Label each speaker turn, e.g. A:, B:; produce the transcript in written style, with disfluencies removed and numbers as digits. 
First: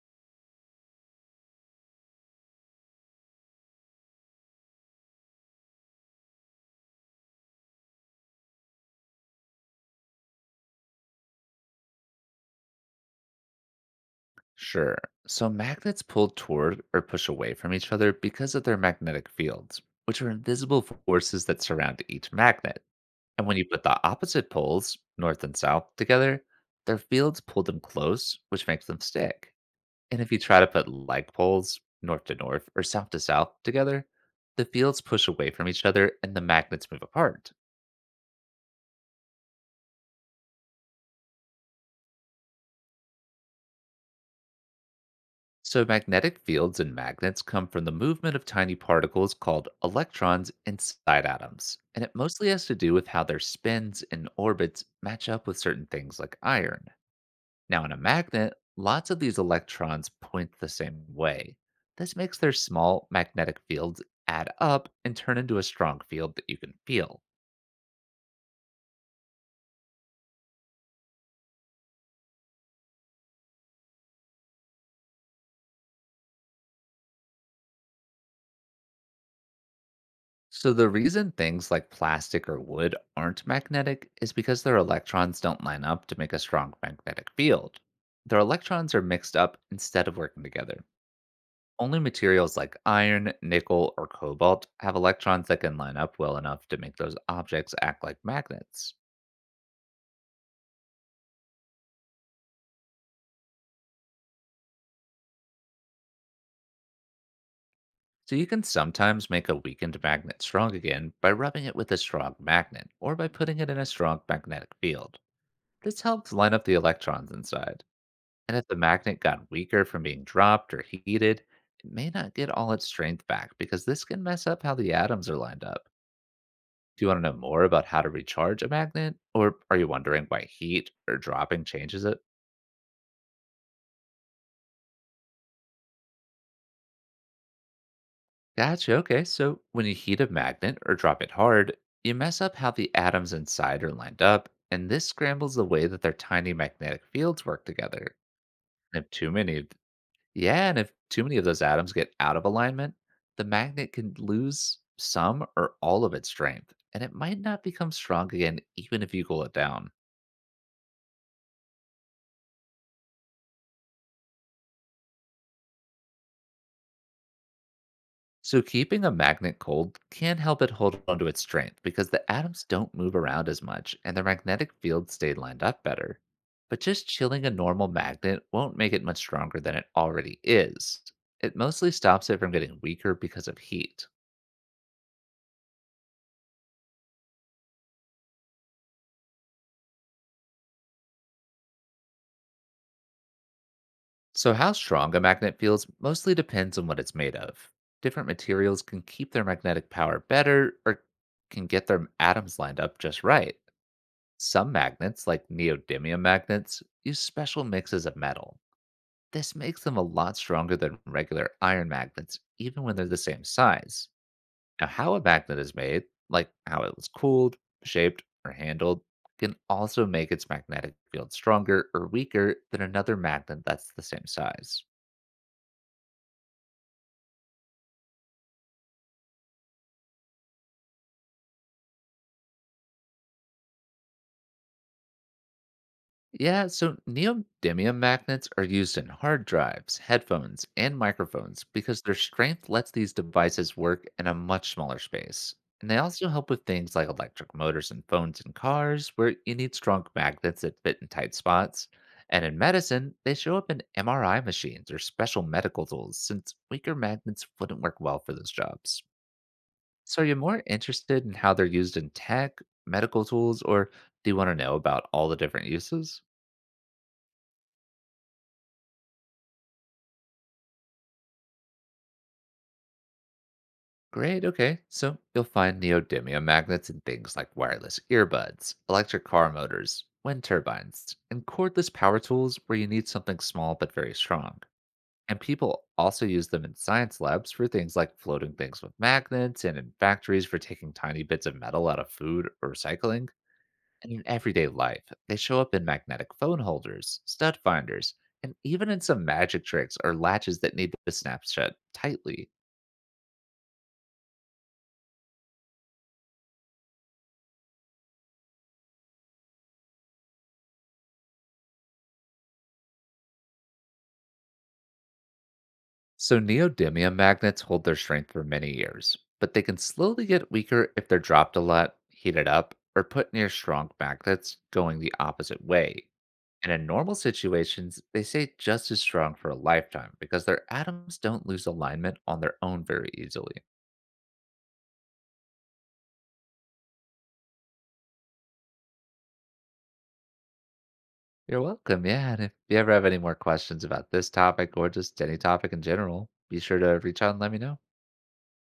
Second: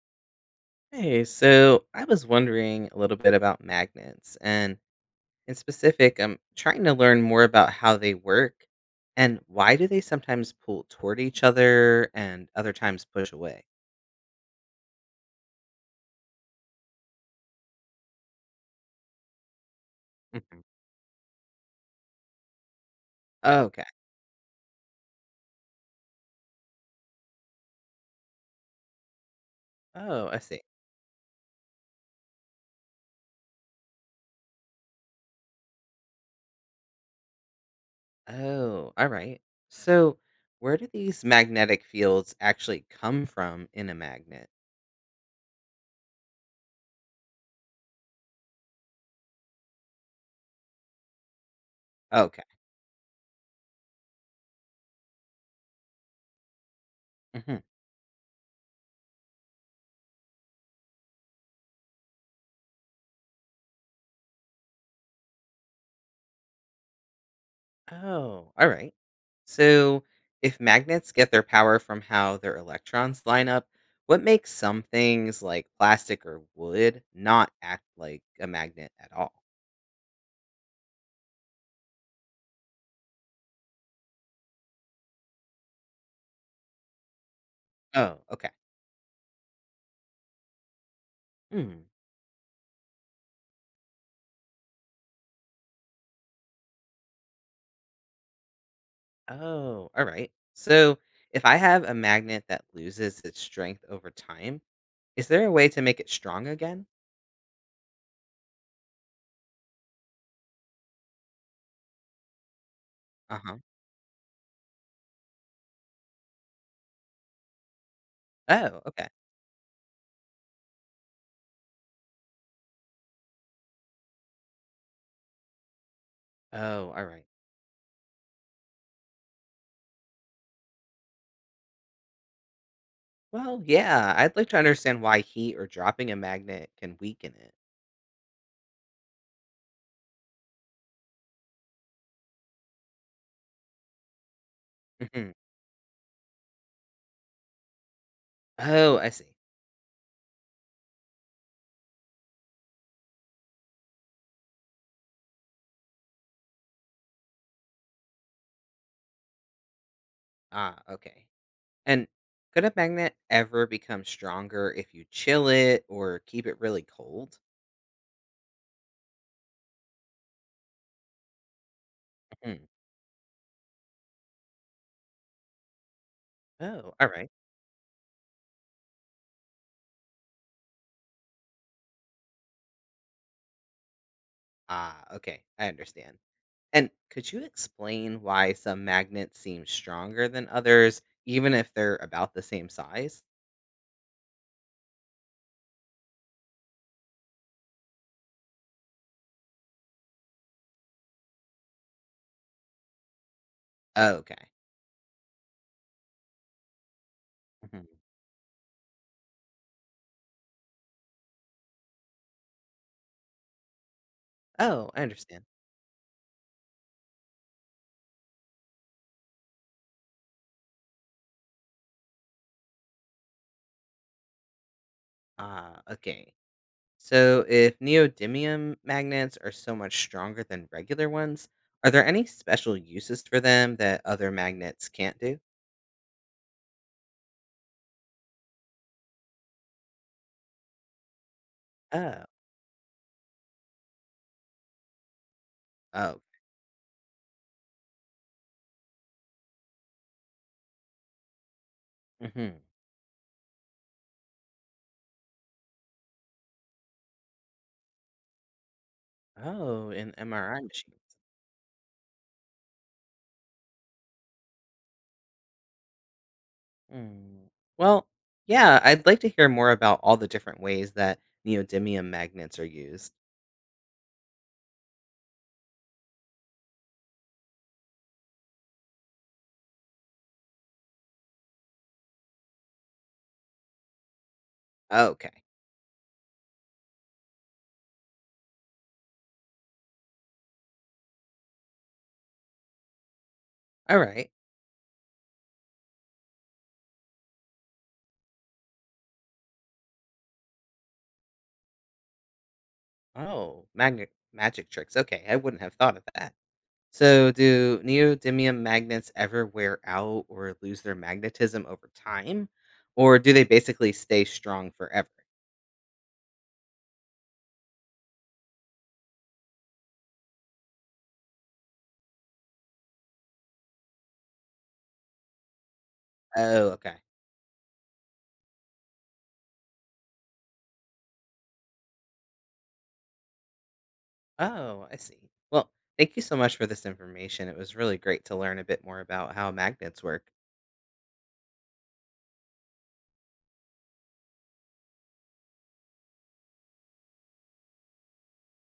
A: Hey, so I was wondering a little bit about magnets, and in specific, I'm trying to learn more about how they work and why do they sometimes pull toward each other and other times push away.
B: Sure. So magnets pull toward or push away from each other because of their magnetic fields, which are
A: Mhm.
B: invisible forces that surround each magnet. And when you put
A: Okay.
B: the opposite poles, north and south, together, their fields pull them close, which makes them stick. And
A: Oh,
B: if you
A: I
B: try
A: see.
B: to put like poles, north to north or south to south, together, the fields push away from each other and the magnets move apart.
A: Oh, all right. So, where do these magnetic fields actually come from in a magnet?
B: So, magnetic fields and magnets come from the movement of tiny particles called electrons inside atoms, and it
A: Okay.
B: mostly has to do with how their spins and orbits match up with certain things like iron.
A: Mm-hmm.
B: Now, in a magnet, lots of these electrons point the same way. This makes their small magnetic fields add up and turn into a strong field that you can feel.
A: Oh, all right. So, if magnets get their power from how their electrons line up, what makes some things like plastic or wood not act like a magnet at all?
B: So, the reason things like plastic or wood aren't magnetic is because their electrons don't line up to make a strong magnetic field.
A: Oh,
B: Their
A: okay.
B: electrons are mixed up instead of working together.
A: Hmm.
B: Only materials like iron, nickel, or cobalt have electrons that can line up well enough to make those objects act like magnets.
A: Oh, all right. So, if I have a magnet that loses its strength over time, is there a way to make it strong again?
B: So, you can sometimes make a weakened magnet strong again by rubbing it with a strong magnet or by
A: Uh huh.
B: putting it in a strong magnetic field. This helps line up the electrons inside. And if the
A: Oh, okay.
B: magnet got weaker from being dropped or heated, it may not get all its strength back because this can mess up how the atoms are lined up.
A: Oh,
B: Do
A: all
B: you want
A: right.
B: to know more about how to recharge a magnet? Or are you wondering why heat or dropping changes it?
A: Well, yeah, I'd like to understand why heat or dropping a magnet can weaken it.
B: Gotcha. Okay. So when you heat a magnet or drop it hard, you mess up how the atoms inside are lined up, and this
A: Hmm.
B: scrambles the way that their tiny magnetic fields work together.
A: Oh, I
B: If
A: see.
B: too many of Yeah, and if too many of those atoms get out of alignment, the magnet can lose some or all of its strength, and it might not become strong again even if you cool it down.
A: Ah, okay. And could a magnet ever become stronger if you chill it or keep it really cold?
B: So, keeping a magnet cold can help it hold onto its strength because the
A: Hmm.
B: atoms don't move around as much and their magnetic fields stay lined up better. But
A: Oh,
B: just
A: all right.
B: chilling a normal magnet won't make it much stronger than it already is. It mostly stops it from getting weaker because of heat.
A: Ah, okay. I understand. And could you explain why some magnets seem stronger than others, even if they're about the same size?
B: So, how strong a magnet feels mostly depends on what it's made of. Different materials can keep their magnetic power better or can get their atoms lined up just right.
A: Oh, okay.
B: Some magnets, like neodymium magnets, use special
A: Mhm.
B: mixes of metal. This makes them a lot stronger than regular iron magnets, even when they're the same size. Now,
A: Oh, I
B: how a
A: understand.
B: magnet is made, like how it was cooled, shaped, or handled, can also make its magnetic field stronger or weaker than another magnet that's the same size.
A: Ah, okay. So if neodymium magnets are so much stronger than regular ones, are there any special uses for them that other magnets can't do?
B: Yeah, so neodymium magnets are used in hard drives, headphones, and microphones because their
A: Oh.
B: strength lets these devices work in a much smaller space. And they
A: Oh.
B: also help with things like electric motors and phones and cars, where you need strong magnets that fit in tight spots. And in
A: Mhm.
B: medicine, they show up in MRI machines or special medical tools, since weaker magnets wouldn't work well for those jobs.
A: Oh, an
B: So, are you
A: MRI
B: more
A: machines.
B: interested in how they're used in tech, medical tools, or do you want to know about all the different uses?
A: Mm. Well, yeah, I'd like to hear more about all the different ways that neodymium magnets are used.
B: Great. Okay. So you'll find neodymium magnets in things like wireless earbuds, electric car motors, wind turbines, and cordless power tools where you need something small but very strong. And
A: Okay.
B: people also use them in science labs for things like floating things with magnets and in factories for taking tiny bits of metal out of food or recycling.
A: All
B: And in
A: right.
B: everyday life, they show up in magnetic phone holders, stud finders, and even in some magic tricks or latches that need to snap shut tightly.
A: Oh, magnet magic tricks. Okay, I wouldn't have thought of that. So, do neodymium magnets ever wear out or lose their magnetism over time, or do they basically stay strong forever?
B: So, neodymium magnets hold their strength for many years, but they can slowly get weaker if they're dropped a lot, heated up, or put near strong magnets going the opposite way.
A: Oh,
B: And in
A: okay.
B: normal situations, they stay just as strong for a lifetime because their atoms don't lose alignment on their own very easily.
A: Oh, I see. Well, thank you so much for this information. It was really great to learn a bit more about how magnets work.
B: You're welcome. Yeah. And if you ever have any more questions about this topic or just any topic in general, be sure to reach out and let me know.